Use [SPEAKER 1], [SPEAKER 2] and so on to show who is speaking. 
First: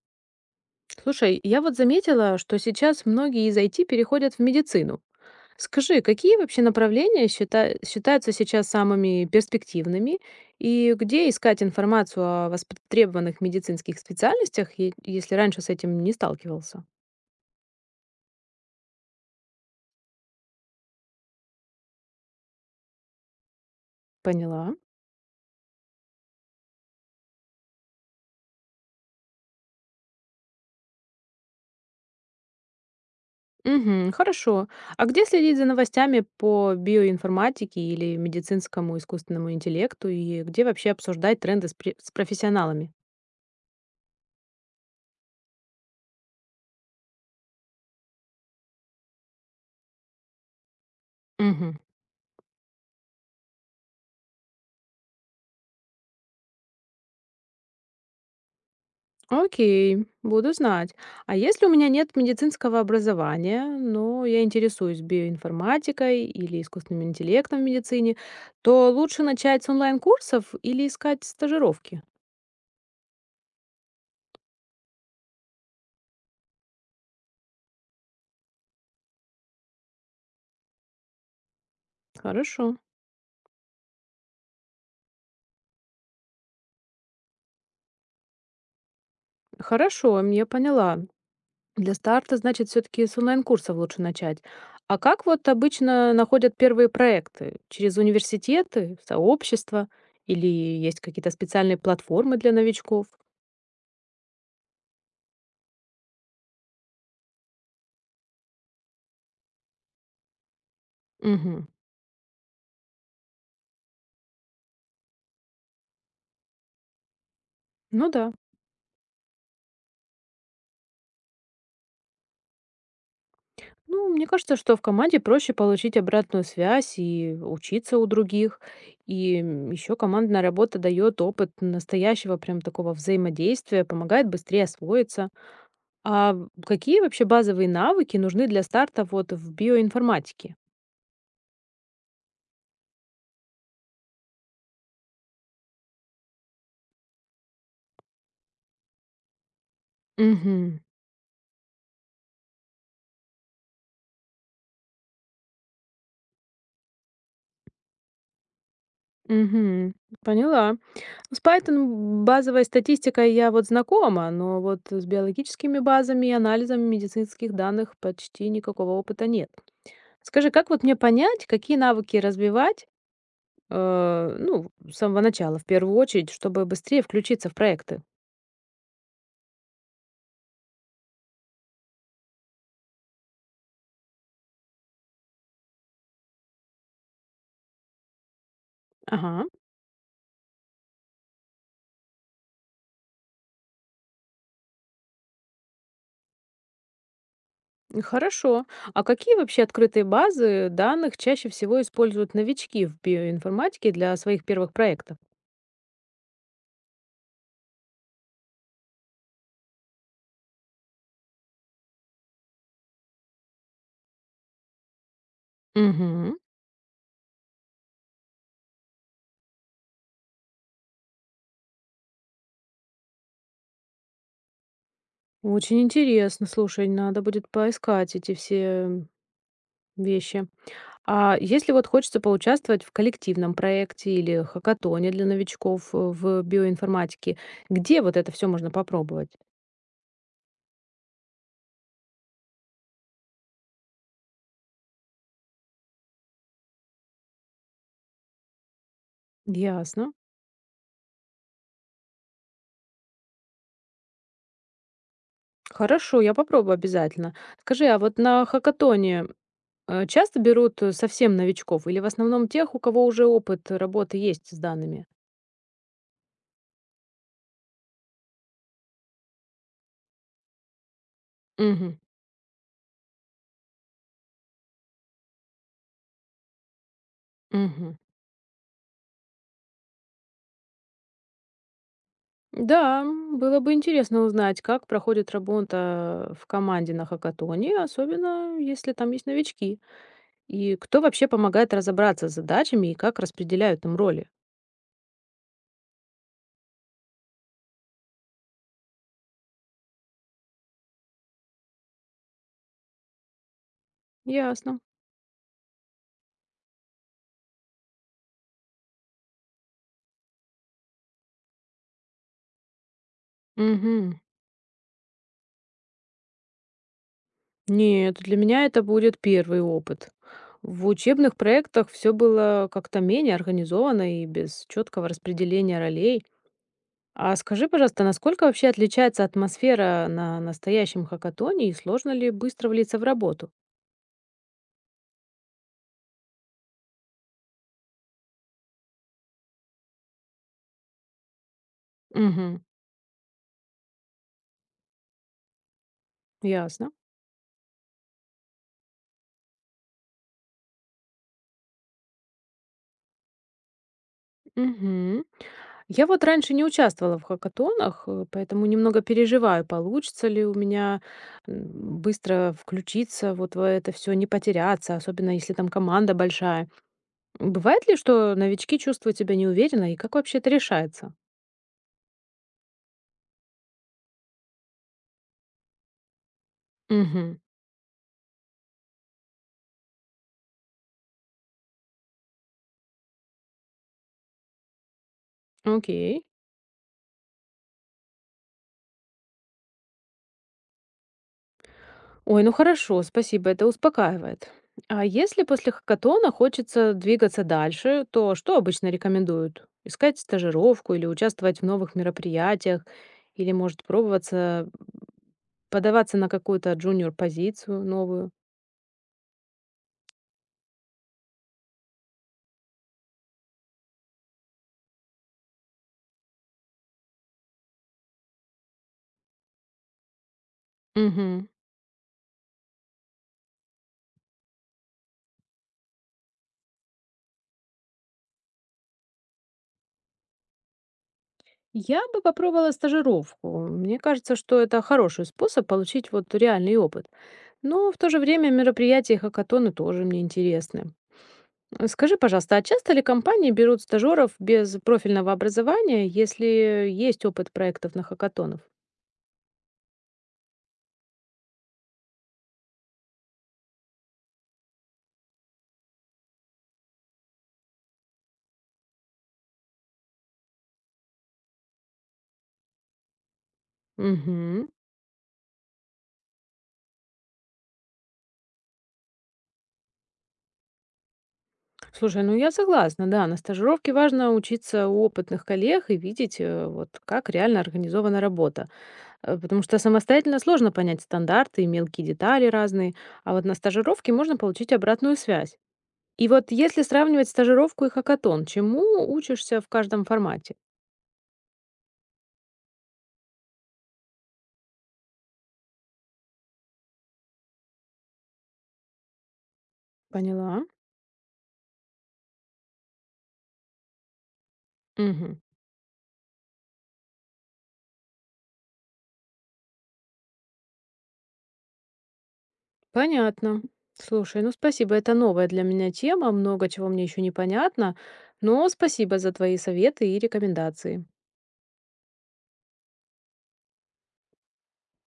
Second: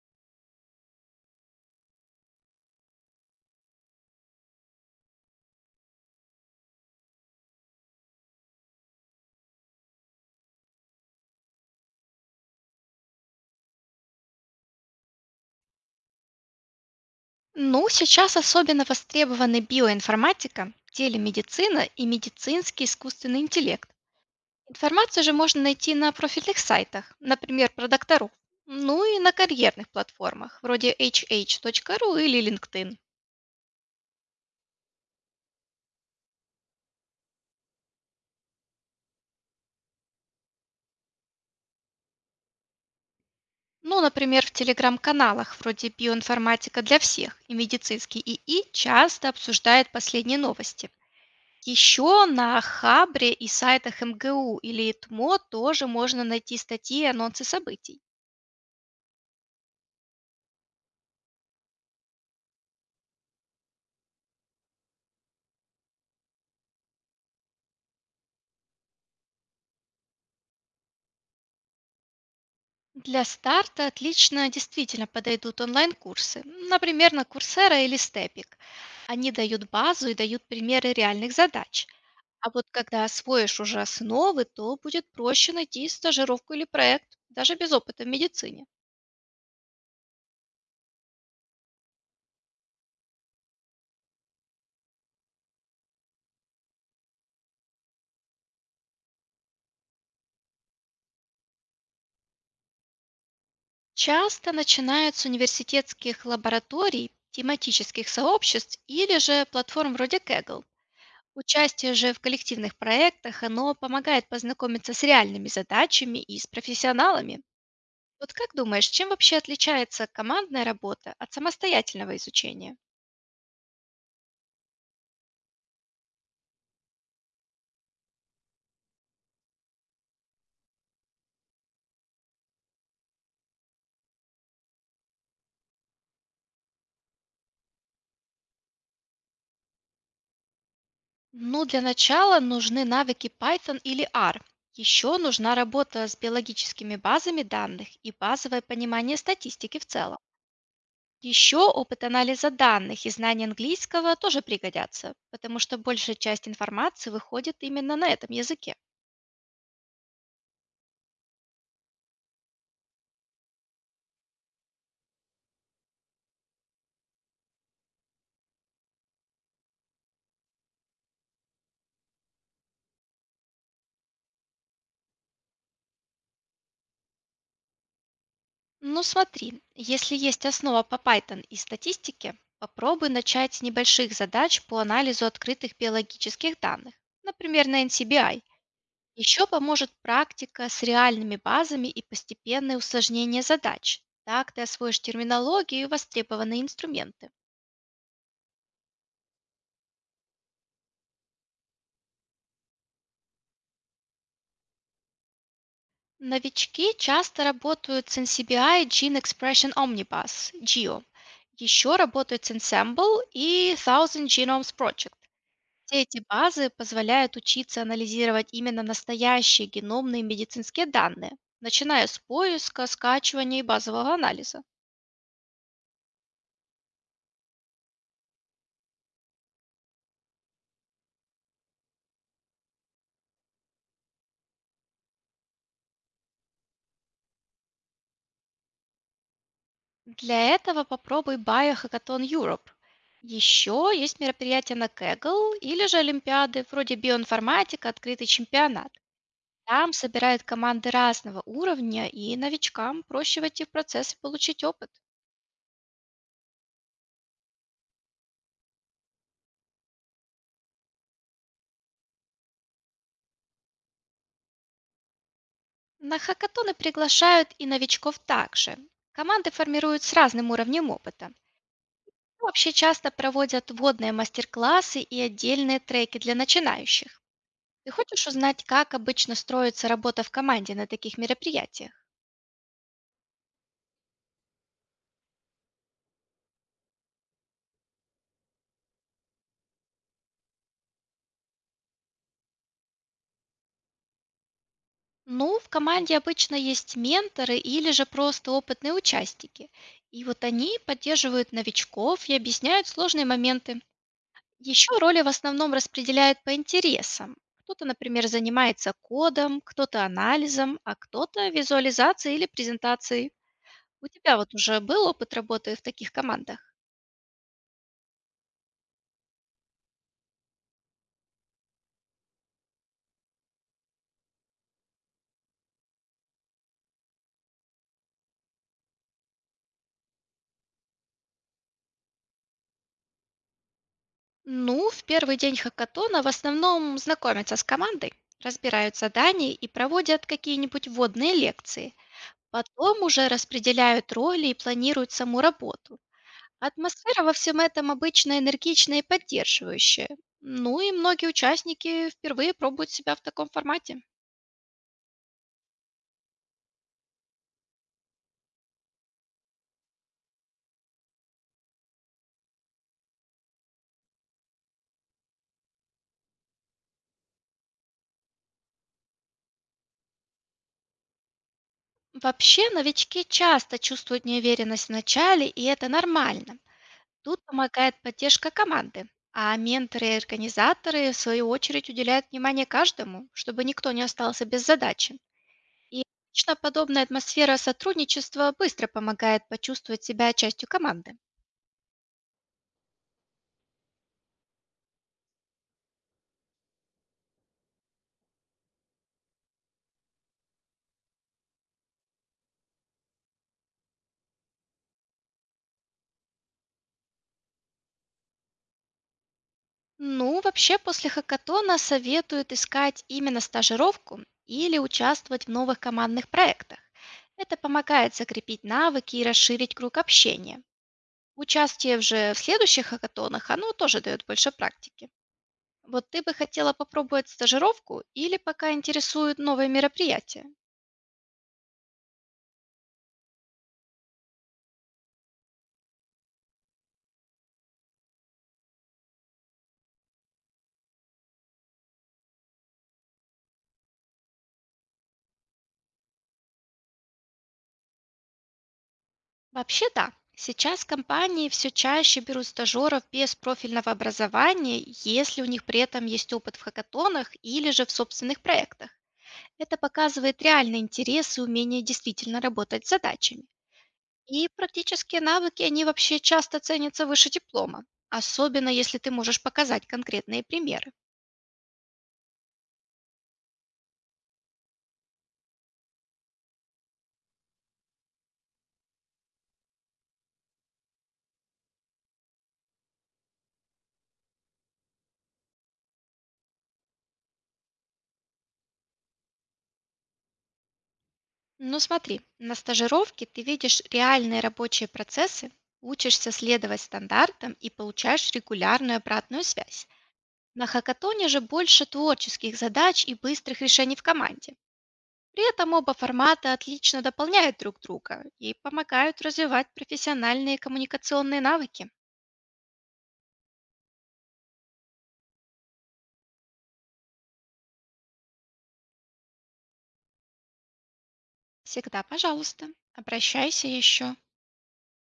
[SPEAKER 1] Слушай, я вот заметила, что сейчас многие из IT переходят в медицину. Скажи, какие вообще направления считаются сейчас самыми перспективными и где искать информацию о востребованных медицинских специальностях, если раньше с этим не сталкивался?
[SPEAKER 2] Ну, сейчас особенно востребованы биоинформатика, телемедицина и медицинский искусственный интеллект.
[SPEAKER 1] Поняла.
[SPEAKER 2] Информацию же можно найти на профильных сайтах, например, про докторов, ну и на карьерных платформах, вроде hh.ru или LinkedIn.
[SPEAKER 1] Угу, хорошо. А где следить за новостями по биоинформатике или медицинскому искусственному интеллекту и где вообще обсуждать тренды с профессионалами?
[SPEAKER 2] Ну, например, в телеграм-каналах вроде «Биоинформатика для всех» и «Медицинский ИИ» часто обсуждает последние новости.
[SPEAKER 1] Мгм.
[SPEAKER 2] Еще на Хабре и сайтах МГУ или ИТМО тоже можно найти статьи и анонсы событий.
[SPEAKER 1] Окей, буду знать. А если у меня нет медицинского образования, но я интересуюсь биоинформатикой или искусственным интеллектом в медицине, то лучше начать с онлайн-курсов или искать стажировки?
[SPEAKER 2] Для старта отлично действительно подойдут онлайн-курсы, например, на Coursera или Степик. Они дают базу и дают примеры реальных задач. А вот
[SPEAKER 1] Хорошо.
[SPEAKER 2] когда освоишь уже основы, то будет проще найти стажировку или проект, даже без опыта в медицине.
[SPEAKER 1] Хорошо, я поняла. Для старта, значит, все-таки с онлайн-курсов лучше начать. А как вот обычно находят первые проекты? Через университеты, сообщества или есть какие-то специальные платформы для новичков?
[SPEAKER 2] Часто начинают с университетских лабораторий, тематических сообществ или же платформ вроде Kaggle.
[SPEAKER 1] Угу.
[SPEAKER 2] Участие же в коллективных проектах, оно помогает познакомиться с реальными задачами и с профессионалами.
[SPEAKER 1] Ну да.
[SPEAKER 2] Вот как думаешь, чем вообще отличается командная работа от самостоятельного изучения?
[SPEAKER 1] Ну, мне кажется, что в команде проще получить обратную связь и учиться у других. И еще командная работа дает опыт настоящего прям такого взаимодействия, помогает быстрее освоиться. А какие вообще базовые навыки нужны для старта вот в биоинформатике?
[SPEAKER 2] Ну, для начала нужны навыки Python или R. Еще нужна работа с биологическими базами данных и базовое понимание статистики в целом.
[SPEAKER 1] Угу.
[SPEAKER 2] Еще опыт анализа данных и знания английского тоже пригодятся, потому что большая часть информации выходит именно на этом языке.
[SPEAKER 1] Угу, поняла. С Python базовой статистикой я вот знакома, но вот с биологическими базами и анализом медицинских данных почти никакого опыта нет. Скажи, как вот мне понять, какие навыки развивать, ну, с самого начала, в первую очередь, чтобы быстрее включиться в проекты?
[SPEAKER 2] Ну смотри, если есть основа по Python и статистике, попробуй начать с небольших задач по анализу открытых биологических данных, например, на NCBI.
[SPEAKER 1] Ага,
[SPEAKER 2] Еще поможет практика с реальными базами и постепенное усложнение задач. Так ты освоишь терминологию и востребованные инструменты.
[SPEAKER 1] хорошо. А какие вообще открытые базы данных чаще всего используют новички в биоинформатике для своих первых проектов?
[SPEAKER 2] Новички часто работают с NCBI Gene Expression Omnibus, GEO. Еще работают с Ensemble и Thousand Genomes Project. Все эти
[SPEAKER 1] Угу.
[SPEAKER 2] базы позволяют учиться анализировать именно настоящие геномные медицинские данные, начиная с поиска, скачивания и базового анализа.
[SPEAKER 1] Очень интересно. Слушай, надо будет поискать эти все вещи. А если вот хочется поучаствовать в коллективном проекте или хакатоне для новичков в биоинформатике, где вот это все можно попробовать?
[SPEAKER 2] Для этого попробуй Biohackathon Europe. Еще есть мероприятия на Kaggle или же Олимпиады вроде биоинформатика, открытый чемпионат. Там
[SPEAKER 1] Ясно.
[SPEAKER 2] собирают команды разного уровня, и новичкам проще войти в процесс и получить опыт.
[SPEAKER 1] Хорошо, я попробую обязательно. Скажи, а вот на хакатоне, часто берут, совсем новичков или в основном тех, у кого уже опыт работы есть с данными?
[SPEAKER 2] На хакатоны приглашают и новичков также. Команды формируют с разным уровнем опыта.
[SPEAKER 1] Мгм.
[SPEAKER 2] Ну, вообще часто проводят водные мастер-классы и отдельные треки для начинающих. Ты
[SPEAKER 1] Мгм.
[SPEAKER 2] хочешь узнать, как обычно строится работа в команде на таких мероприятиях?
[SPEAKER 1] Да, было бы интересно узнать, как проходит работа в команде на хакатоне, особенно если там есть новички. И кто вообще помогает разобраться с задачами и как распределяют им роли.
[SPEAKER 2] Ну, в команде обычно есть менторы или же просто опытные участники. И вот они поддерживают новичков и объясняют сложные моменты.
[SPEAKER 1] Ясно.
[SPEAKER 2] Еще роли в основном распределяют по интересам. Кто-то, например, занимается кодом, кто-то анализом, а кто-то визуализацией или презентацией. У
[SPEAKER 1] Мгм.
[SPEAKER 2] тебя вот уже был опыт работы в таких командах?
[SPEAKER 1] Нет, для меня это будет первый опыт. В учебных проектах все было как-то менее организовано и без четкого распределения ролей. А скажи, пожалуйста, насколько вообще отличается атмосфера на настоящем хакатоне и сложно ли быстро влиться в работу?
[SPEAKER 2] Ну, в первый день хакатона в основном знакомятся с командой, разбирают задания и проводят какие-нибудь вводные лекции.
[SPEAKER 1] Угу,
[SPEAKER 2] Потом уже распределяют роли и планируют саму работу.
[SPEAKER 1] ясно.
[SPEAKER 2] Атмосфера во всем этом обычно энергичная и поддерживающая. Ну и многие участники впервые пробуют себя в таком формате.
[SPEAKER 1] Угу. Я вот раньше не участвовала в хакатонах, поэтому немного переживаю, получится ли у меня быстро включиться вот в это все, не потеряться, особенно если там команда большая. Бывает ли, что новички чувствуют себя неуверенно, и как вообще это решается?
[SPEAKER 2] Вообще, новички часто чувствуют неуверенность в начале, и это нормально.
[SPEAKER 1] Угу.
[SPEAKER 2] Тут помогает поддержка команды, а менторы и организаторы, в свою очередь, уделяют внимание каждому, чтобы никто не остался без задачи. И
[SPEAKER 1] Окей.
[SPEAKER 2] обычно подобная атмосфера сотрудничества быстро помогает почувствовать себя частью команды.
[SPEAKER 1] Ой, ну хорошо, спасибо, это успокаивает. А если после хакатона хочется двигаться дальше, то что обычно рекомендуют? Искать стажировку или участвовать в новых мероприятиях, или, может, пробоваться подаваться на какую-то джуниор-позицию новую?
[SPEAKER 2] Ну, вообще, после хакатона советуют искать именно стажировку или участвовать в новых командных проектах. Это помогает закрепить навыки и расширить круг общения.
[SPEAKER 1] Угу.
[SPEAKER 2] Участие же в следующих хакатонах, оно тоже дает больше практики. Вот ты бы хотела попробовать стажировку или пока интересуют новые мероприятия?
[SPEAKER 1] Я бы попробовала стажировку. Мне кажется, что это хороший способ получить вот реальный опыт. Но в то же время мероприятия и хакатоны тоже мне интересны. Скажи, пожалуйста, а часто ли компании берут стажеров без профильного образования, если есть опыт проектов на хакатонах?
[SPEAKER 2] Вообще да. Сейчас компании все чаще берут стажеров без профильного образования, если у них при этом есть опыт в хакатонах или же в собственных проектах. Это показывает реальный интерес и умение действительно работать с задачами. И
[SPEAKER 1] Угу.
[SPEAKER 2] практические навыки, они вообще часто ценятся выше диплома, особенно если ты можешь показать конкретные примеры.
[SPEAKER 1] Слушай, ну я согласна, да, на стажировке важно учиться у опытных коллег и видеть, вот как реально организована работа. Потому что самостоятельно сложно понять стандарты и мелкие детали разные, а вот на стажировке можно получить обратную связь. И вот если сравнивать стажировку и хакатон, чему учишься в каждом формате?
[SPEAKER 2] Ну смотри, на стажировке ты видишь реальные рабочие процессы, учишься следовать стандартам и получаешь регулярную обратную связь.
[SPEAKER 1] Поняла.
[SPEAKER 2] На хакатоне же больше творческих задач и быстрых решений в команде.
[SPEAKER 1] Мгм.
[SPEAKER 2] При этом оба формата отлично дополняют друг друга и помогают развивать профессиональные коммуникационные навыки.
[SPEAKER 1] Понятно. Слушай, ну спасибо, это новая для меня тема, много чего мне еще не понятно, но спасибо за твои советы и рекомендации.
[SPEAKER 2] Всегда, пожалуйста, обращайся еще.